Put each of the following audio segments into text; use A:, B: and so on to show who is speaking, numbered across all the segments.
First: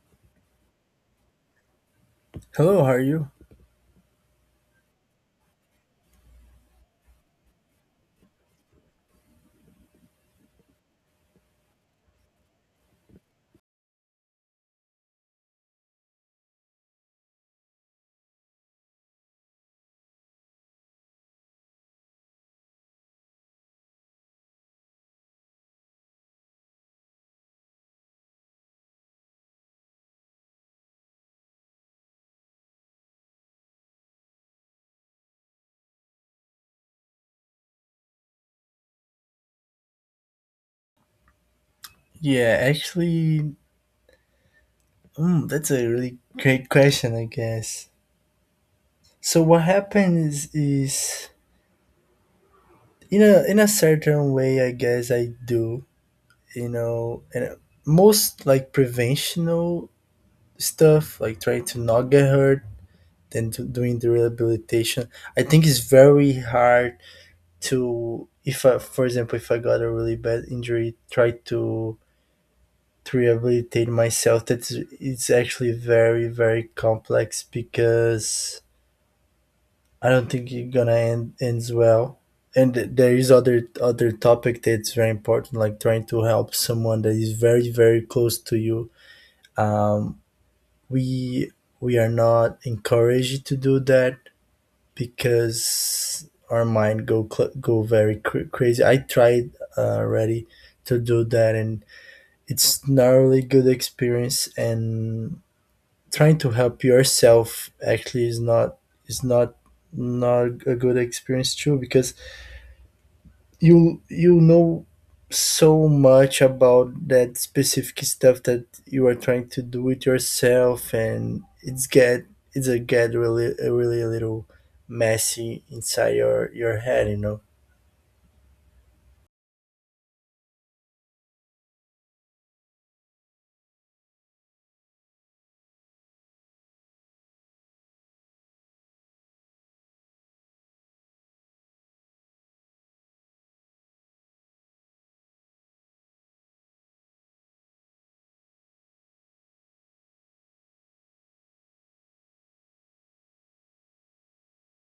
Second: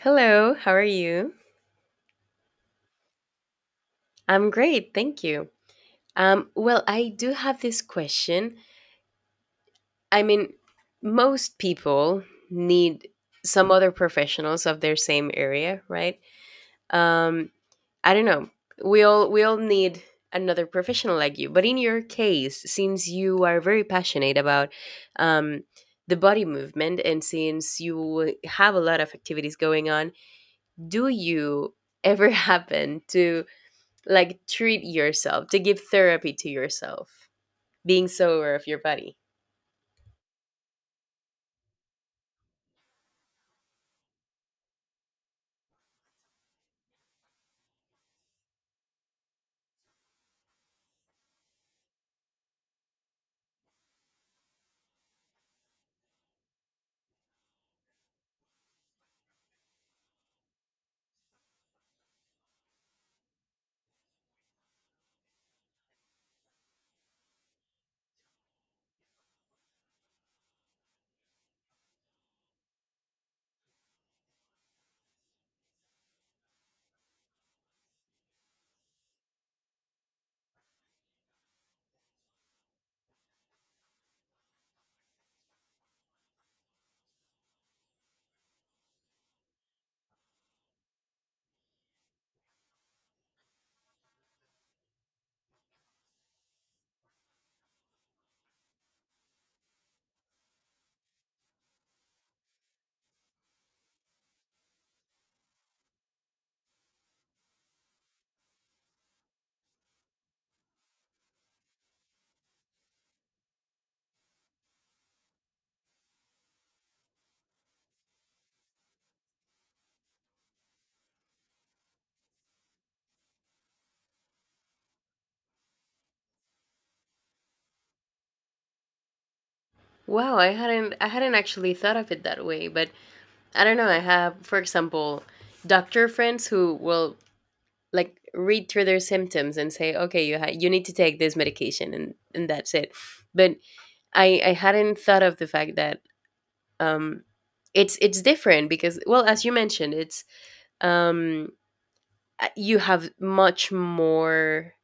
A: Hello, how are you?
B: Hello, how are you?
A: I'm great, thank you. Well, I do have this question. I mean, most people need some other professionals of their same area, right? Um, I don't know. We all need another professional like you. But in your case, since you are very passionate about um, the body movement, and since you have a lot of activities going on, do you ever happen to, like, treat yourself to give therapy to yourself, being so aware of your body?
B: Yeah, actually, that's a really great question, I guess. So what happens is, in a certain way, I guess I do, you know, and most like preventional stuff, like trying to not get hurt, then to doing the rehabilitation. I think it's very hard to, if I, for example, if I got a really bad injury, try to rehabilitate myself that's it's actually very complex because I don't think it's gonna ends well. And there is other topic that's very important, like trying to help someone that is very very close to you. um we we are not encouraged to do that because our mind go very crazy. I tried, already, to do that, and it's not really good experience. And trying to help yourself actually is not not a good experience too, because you know so much about that specific stuff that you are trying to do it yourself, and it's a get really a little messy inside your head, you know?
A: Wow, I hadn't actually thought of it that way, but I don't know, I have, for example, doctor friends who will, like, read through their symptoms and say, "Okay, you need to take this medication, and that's it." But I hadn't thought of the fact that um it's different because, well, as you mentioned, it's um you have much more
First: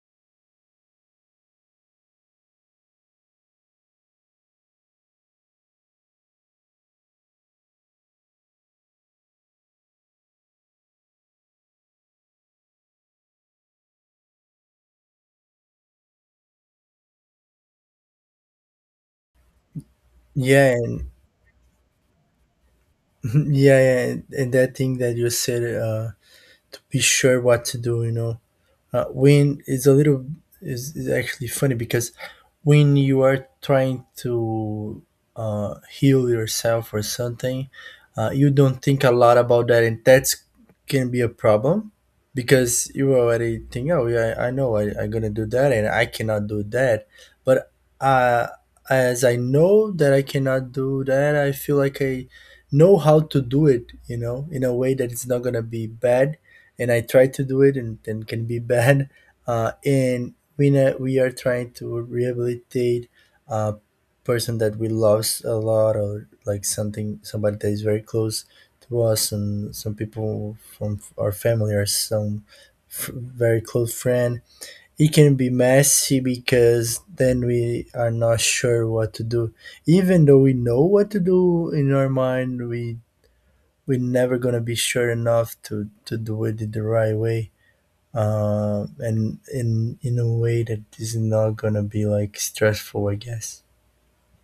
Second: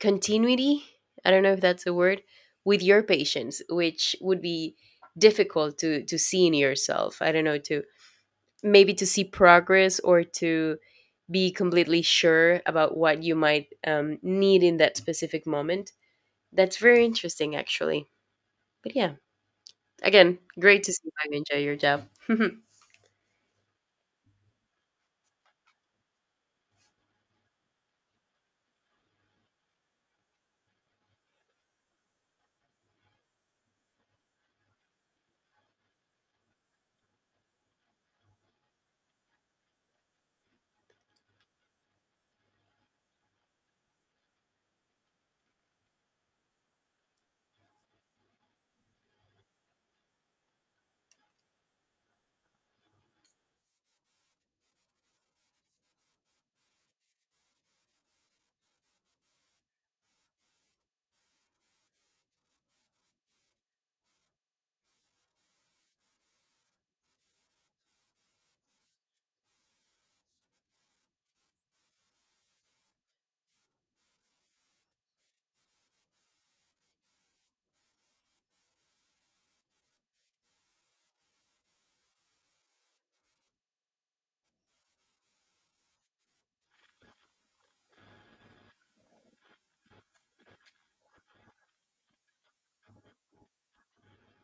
A: continuity, I don't know if that's a word, with your patients, which would be difficult to see in yourself. I don't know, to maybe to see progress, or to be completely sure about what you might need in that specific moment. That's very interesting, actually. But yeah, again,
B: Yeah,
A: great to
B: and
A: see you enjoy your job.
B: yeah, and that thing that you said, to be sure what to do, you know, when it's a little is actually funny, because when you are trying to, heal yourself or something, you don't think a lot about that, and that's can be a problem. Because you already think, oh yeah, I know, I'm gonna do that, and I cannot do that. But, uh, as I know that I cannot do that, I feel like I know how to do it, you know, in a way that it's not gonna be bad. And I try to do it, and then can be bad. And we know we are trying to rehabilitate a person that we lost a lot, or like something, somebody that is very close to us, and some people from our family, or some very close friend. It can be messy, because then we are not sure what to do, even though we know what to do in our mind. We're never gonna be sure enough to do it the right way, and in a way that is not gonna be like stressful, I guess.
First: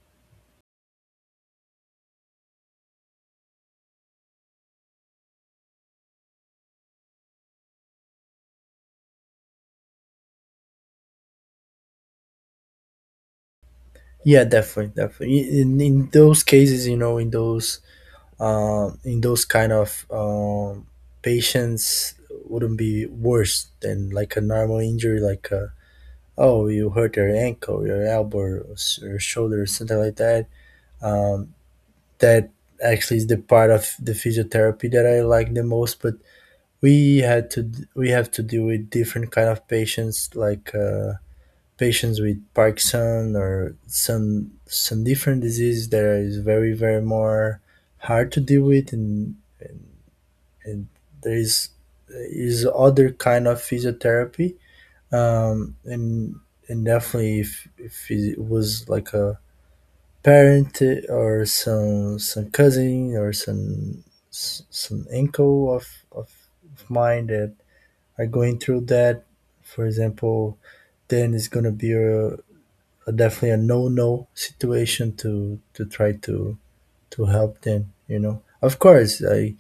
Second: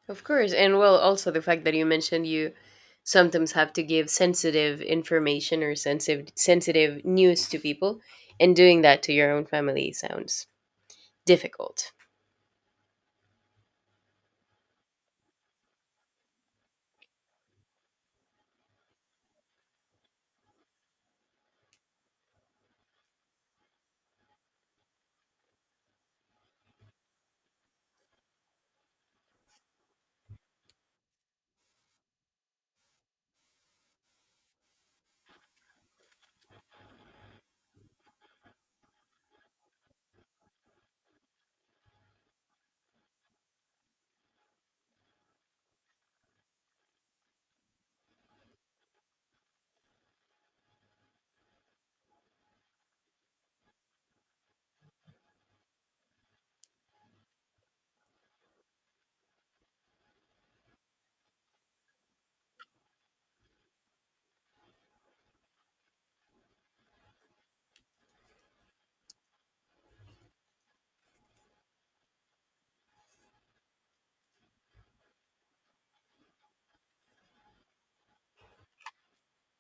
A: Of course. And well, also the fact that you mentioned you sometimes have to give sensitive information, or sensitive news to people, and doing that to your own family sounds difficult.
B: Yeah, definitely, definitely. In those cases, you know, in those, in those kind of, patients, wouldn't be worse than like a normal injury, like, oh, you hurt your ankle, your elbow, or shoulder, or something like that. Um, that actually is the part of the physiotherapy that I like the most, but we had to we have to deal with different kind of patients, like, patients with Parkinson, or some different disease that is very very more hard to deal with. And and, and there is other kind of physiotherapy. um, and and definitely, if it was like a parent, or some cousin, or some some uncle of of mine that are going through that, for example, then it's gonna be a definitely a no no situation to try to help them. You know, of course,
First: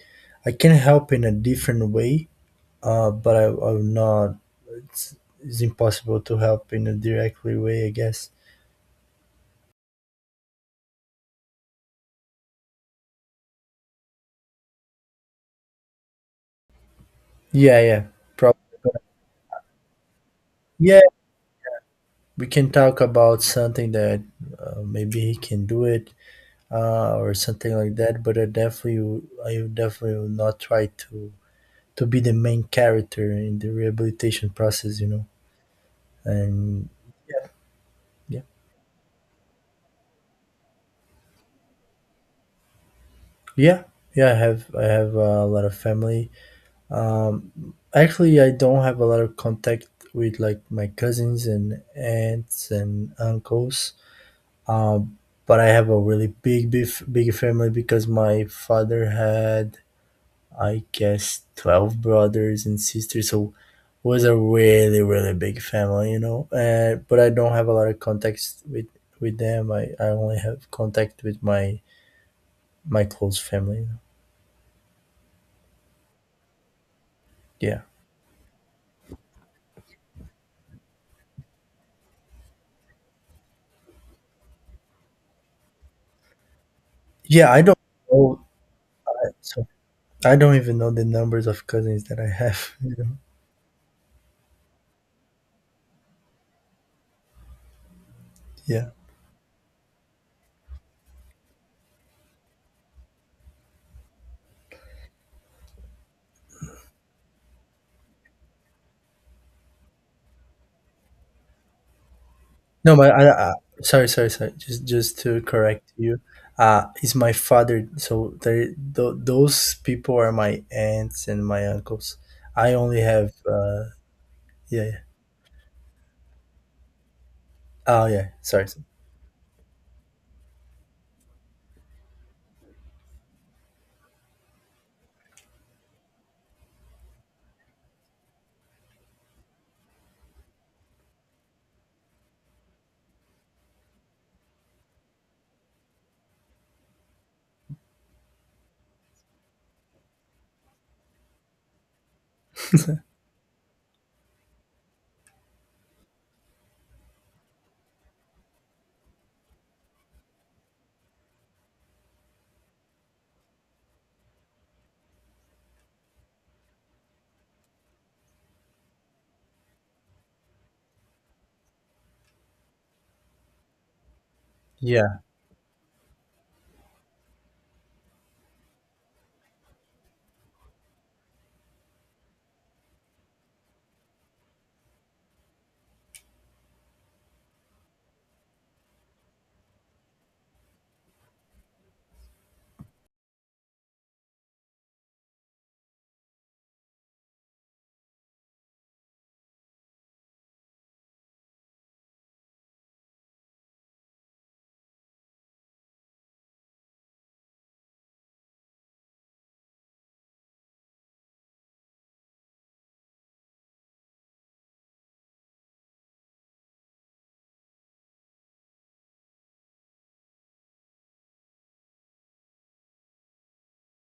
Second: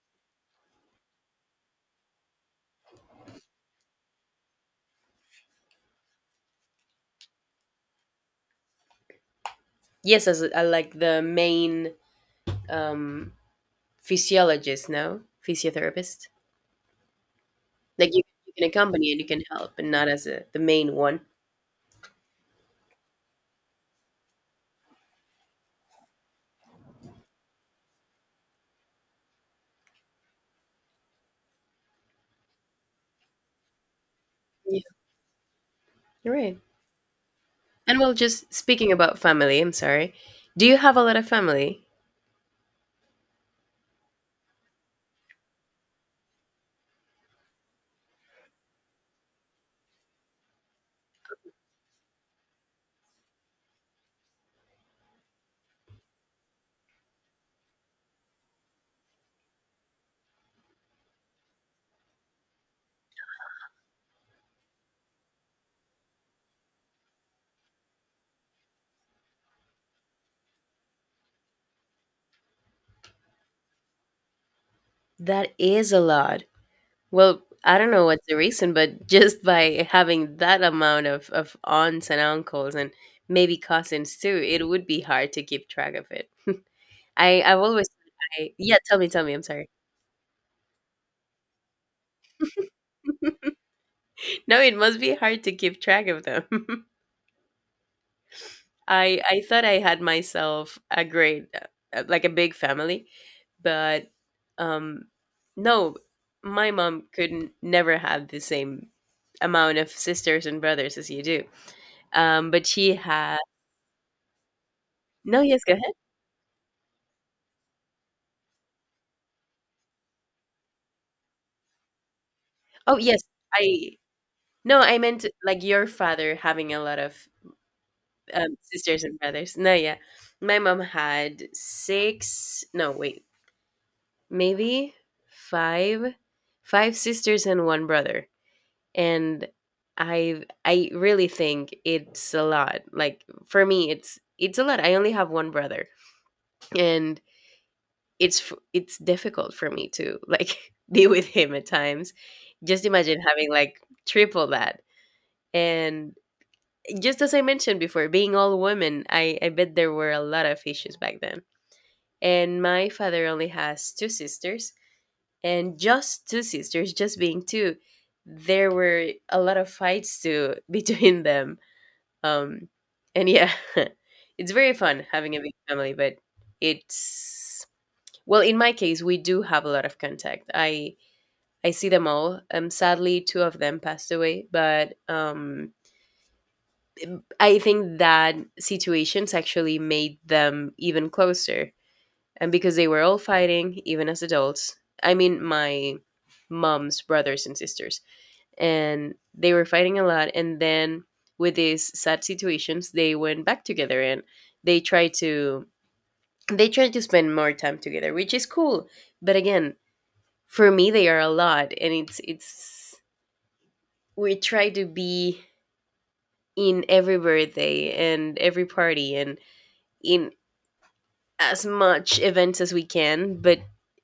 B: I can help in a different way, I'm not. It's, it's impossible to help in a directly way, I guess.
A: Yes, as a, like, the main um physiologist, no? Physiotherapist.
B: Yeah, yeah,
A: Like you
B: prob-
A: can accompany and you can help, but not as a, the main
B: yeah.
A: one.
B: We can talk about something that, maybe he can do it, or something like that. But I definitely will not try to be the main character in the rehabilitation
A: Yeah.
B: process, you know.
A: You're right.
B: And
A: And well,
B: yeah,
A: just speaking about family, I'm sorry. Do you have a lot of family?
B: yeah, yeah. I have a lot of family. Actually, I don't have a lot of contact with like my cousins and aunts and uncles. Um, but I have a really big, big, big family, because my father had, I guess, 12 brothers and sisters. So, was a really really big family, you know? But I don't have a lot of contacts with them. I only have contact with my close family, you know?
A: That is a lot. Well, I
B: Yeah,
A: don't know what's the reason, but just by having that amount of aunts and uncles and maybe cousins too, it would be hard to keep track of it. I,
B: yeah.
A: I've always,
B: Know
A: I, yeah, tell
B: I-
A: me, I'm
B: so
A: sorry.
B: I don't even know the numbers of cousins that I have. You know?
A: No, it must be hard to keep track of them.
B: Yeah.
A: I thought I had myself a great, like, a big family, but um, no, my mom couldn't never have the same amount of sisters and brothers as you do. But she
B: No, but
A: had—
B: I, sorry, just to
A: no, yes, go ahead.
B: correct you. It's my father, so there, those people are my aunts and my uncles. I
A: Oh,
B: only
A: yes.
B: have
A: I no,
B: Yeah,
A: I
B: yeah.
A: meant like your father having a lot of
B: Oh yeah, sorry.
A: sisters and brothers. No, yeah. My mom had six, no, wait, maybe five, five, sisters and one brother. And I really think it's a lot. Like, for me, it's a lot. I only have one brother, and it's difficult for me to, like, be with him at times. Just imagine having like triple that, and just as I mentioned before, being all women, I bet there were a lot of issues back then. And my father only has two sisters, and just two sisters, just being two, there were a lot of fights too between them. Um, and yeah, it's very fun
B: Yeah.
A: having a big family, but it's well, in my case, we do have a lot of contact. I see them all. Sadly, two of them passed away, but I think that situations actually made them even closer. And because they were all fighting, even as adults, I mean, my mom's brothers and sisters, and they were fighting a lot. And then with these sad situations, they went back together and they tried to they tried to spend more time together, which is cool. But again, for me, they are a lot, and it's we try to be in every birthday and every party and in as much events as we can, but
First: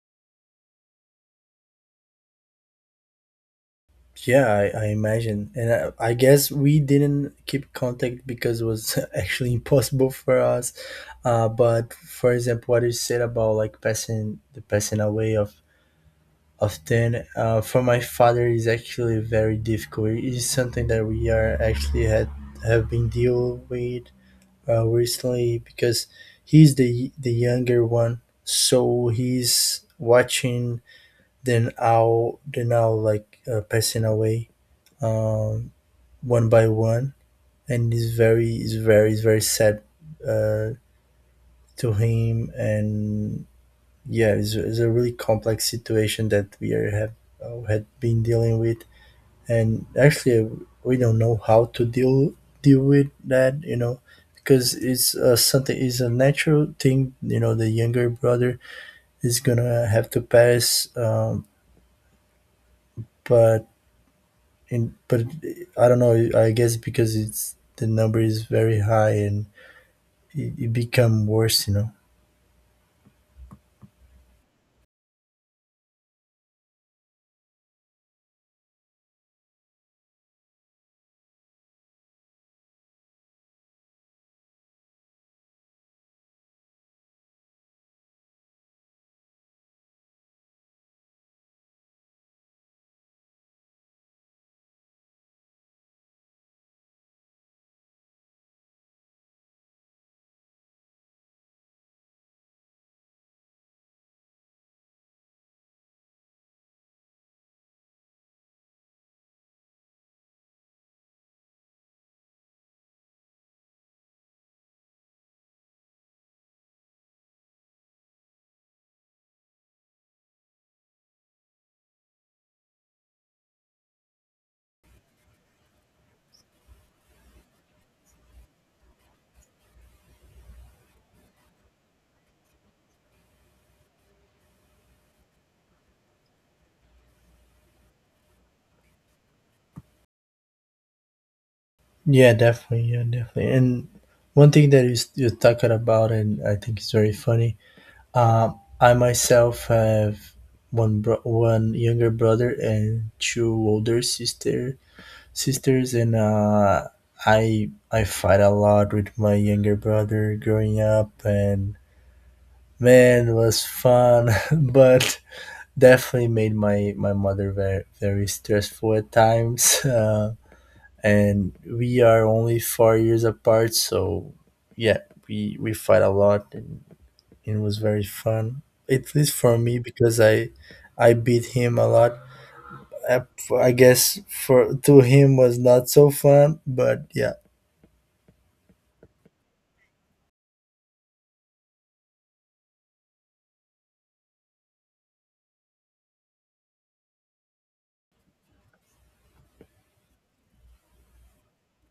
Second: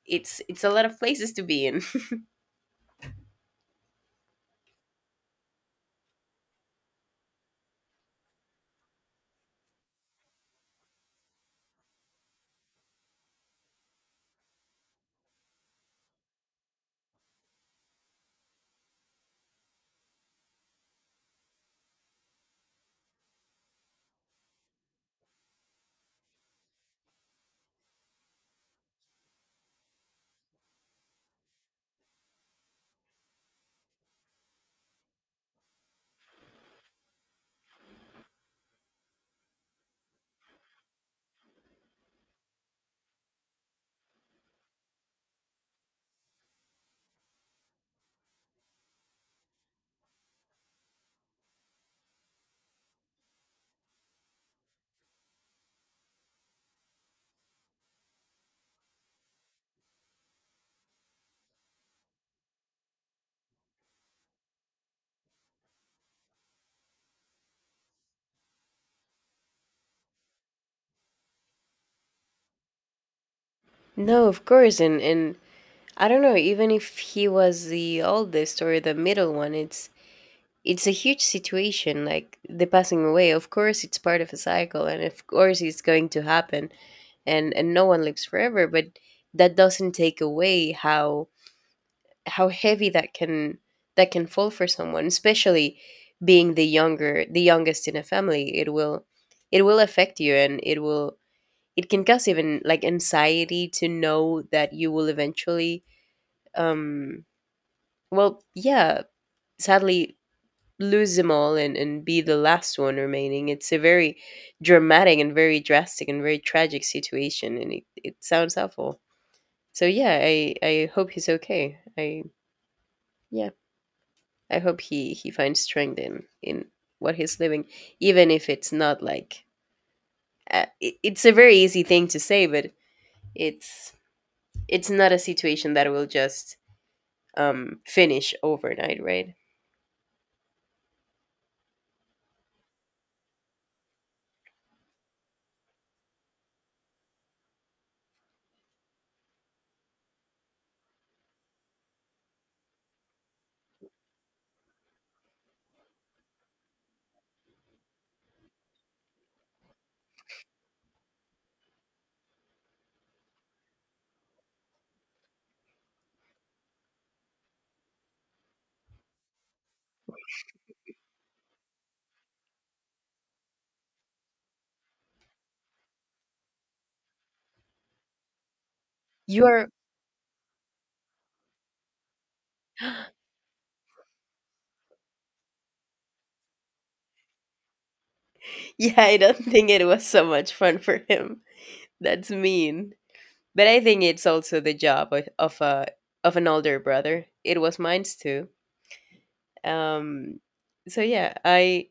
A: it's a lot of places to be in.
B: Yeah, I imagine. And I guess we didn't keep contact because it was actually impossible for us. But for example, what you said about like passing away of ten, for my father is actually very difficult. It is something that we are actually had have been deal with, recently, because he's the younger one, so he's watching then are now they're now like, passing away, um, one by one. And it's very sad, uh, to him. And yeah, it's a really complex situation that we are have had been dealing with. And actually we don't know how to deal with that, you know, because it's something is a natural thing, you know, the younger brother is gonna have to pass, but and but I don't know. I guess because it's the number is very high, and it become worse, you know.
A: No, of course, and I don't know. Even if he was the oldest or the middle one, it's a huge situation. Like, the passing away, of course, it's part of a cycle, and of course, it's going to happen. And no one lives forever, but that doesn't take away how heavy that can fall for someone, especially being the youngest in a family. It will affect you, and it can cause even, like, anxiety to know that you will eventually um well, yeah, sadly, lose them all, and be the last one remaining. It's a very dramatic and very drastic and very tragic situation, and it sounds awful. So yeah, I hope he's okay. I yeah, I hope he finds strength in what he's living, even if it's not like it's a very easy thing to say, but it's it's not a situation that will just finish overnight, right?
B: Yeah, definitely. Yeah, definitely. And one thing that you're talking about, and I think it's very funny. I myself have one younger brother and two older sisters, and, I fight a lot with my younger brother growing up, and man, it was fun, but definitely made my mother very very stressful at times. And we are only 4 years apart, so yeah, we fight a lot, and it was very fun, at least
A: You
B: for
A: are
B: me, because I beat him a lot. i, I guess for to him was not so fun, but yeah.
A: Yeah, I don't think it was so much fun for him. That's mean, but I think it's also the job of a of an older brother. It was mine too. Um, so yeah, I.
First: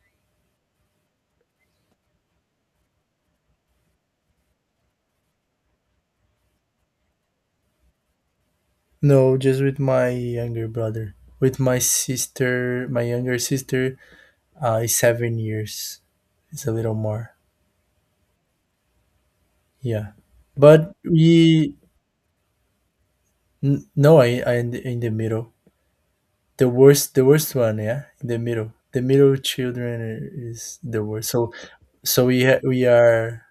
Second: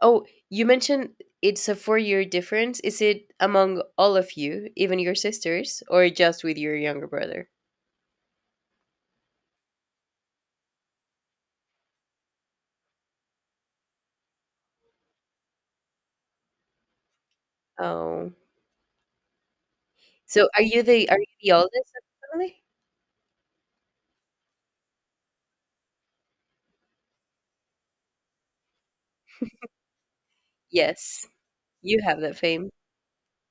A: Oh, you mentioned it's a four-year difference. Is it among all of you, even your sisters, or just with your younger brother?
B: No, just with my younger brother. With my sister, my younger sister, is 7 years, it's a little more.
A: Oh,
B: Yeah,
A: so are you
B: but
A: the
B: we
A: oldest of the family?
B: no, I in the middle. The worst one, yeah, in the middle. The middle children is the
A: Yes,
B: worst.
A: you have that fame.
B: We are,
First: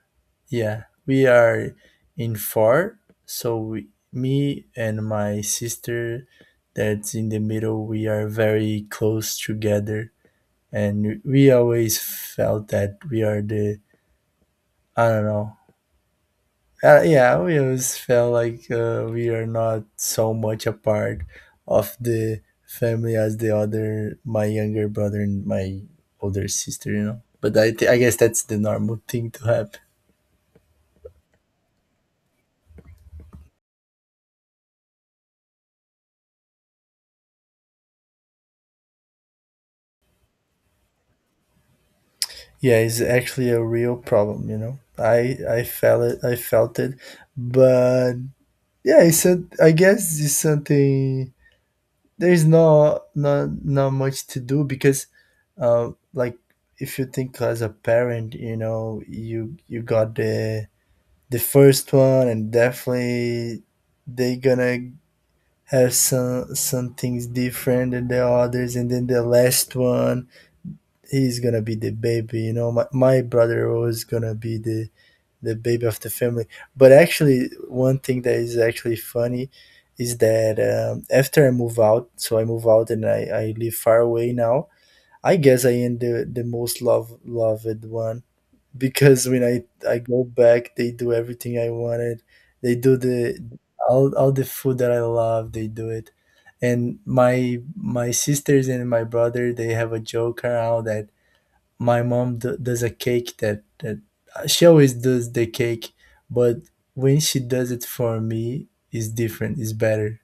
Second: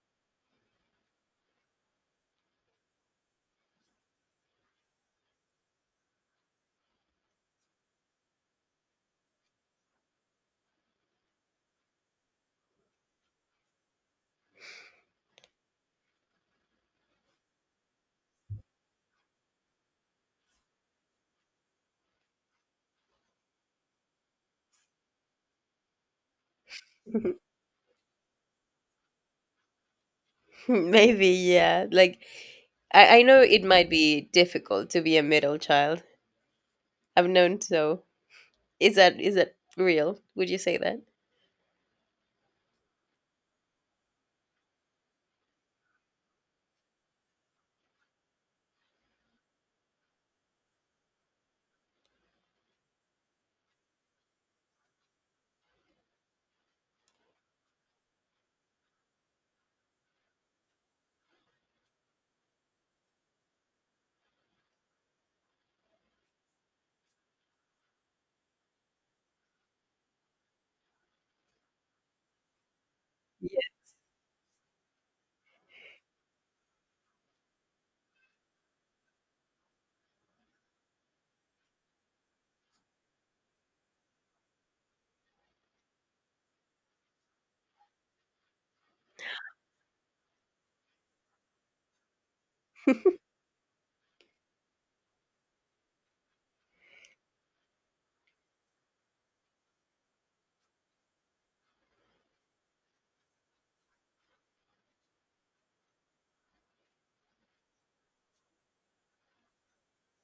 B: yeah we are in four. So we, me and my sister, that's in the middle, we are very close together, and we always felt that we are the, I don't know. Yeah, we always felt like, we are not so much a part of the family as the other, my younger brother and my older sister, you know. But I guess that's the normal thing to happen.
A: Maybe, yeah. Like, I know it might be difficult to be a middle child. I've known so. Is that real? Would you say that?
B: Yeah, it's actually a real problem, you know. I felt it, I felt it. But yeah, I guess it's something, there's no, not much to do because, like, if you think as a parent, you know, you got the first one, and definitely they gonna have some things different than the others, and then the last one he's gonna be the baby, you know. My
A: Yeah.
B: brother was gonna be the baby of the family. But actually, one thing that is actually funny is that, after I move out, so I move out and I live far away now. I guess I am the most loved one, because when I go back, they do everything I wanted. They do the, all the food that I love. They do it, and my sisters and my brother, they have a joke around that my mom does a cake that she always does the cake, but when she does it for me, it's different, it's better,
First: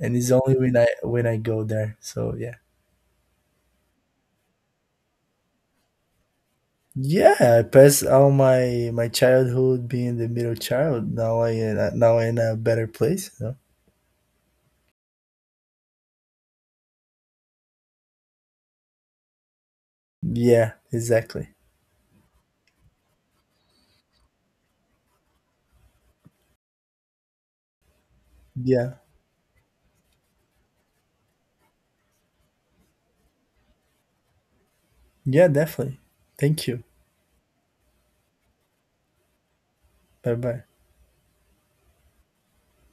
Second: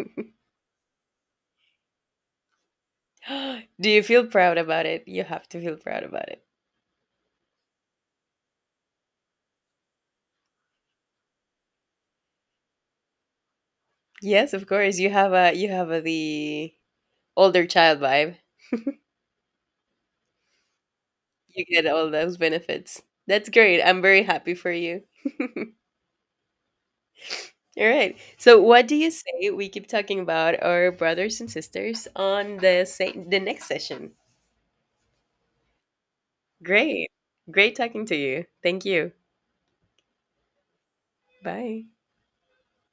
B: and it's only when I go there. So yeah,
A: Do you feel proud about it? You have to feel proud about it.
B: yeah. I passed all my childhood being the middle child. Now now I in a better place, you know?
A: Yes, of course. You have the older child vibe.
B: Yeah, exactly.
A: You get all those benefits. That's great. I'm very happy for you. All right. So, what
B: Yeah,
A: do you say we keep talking about our brothers and sisters on the the next session?
B: yeah, definitely. Thank you.
A: Great. Great talking to you. Thank you.
B: Bye bye.
A: Bye.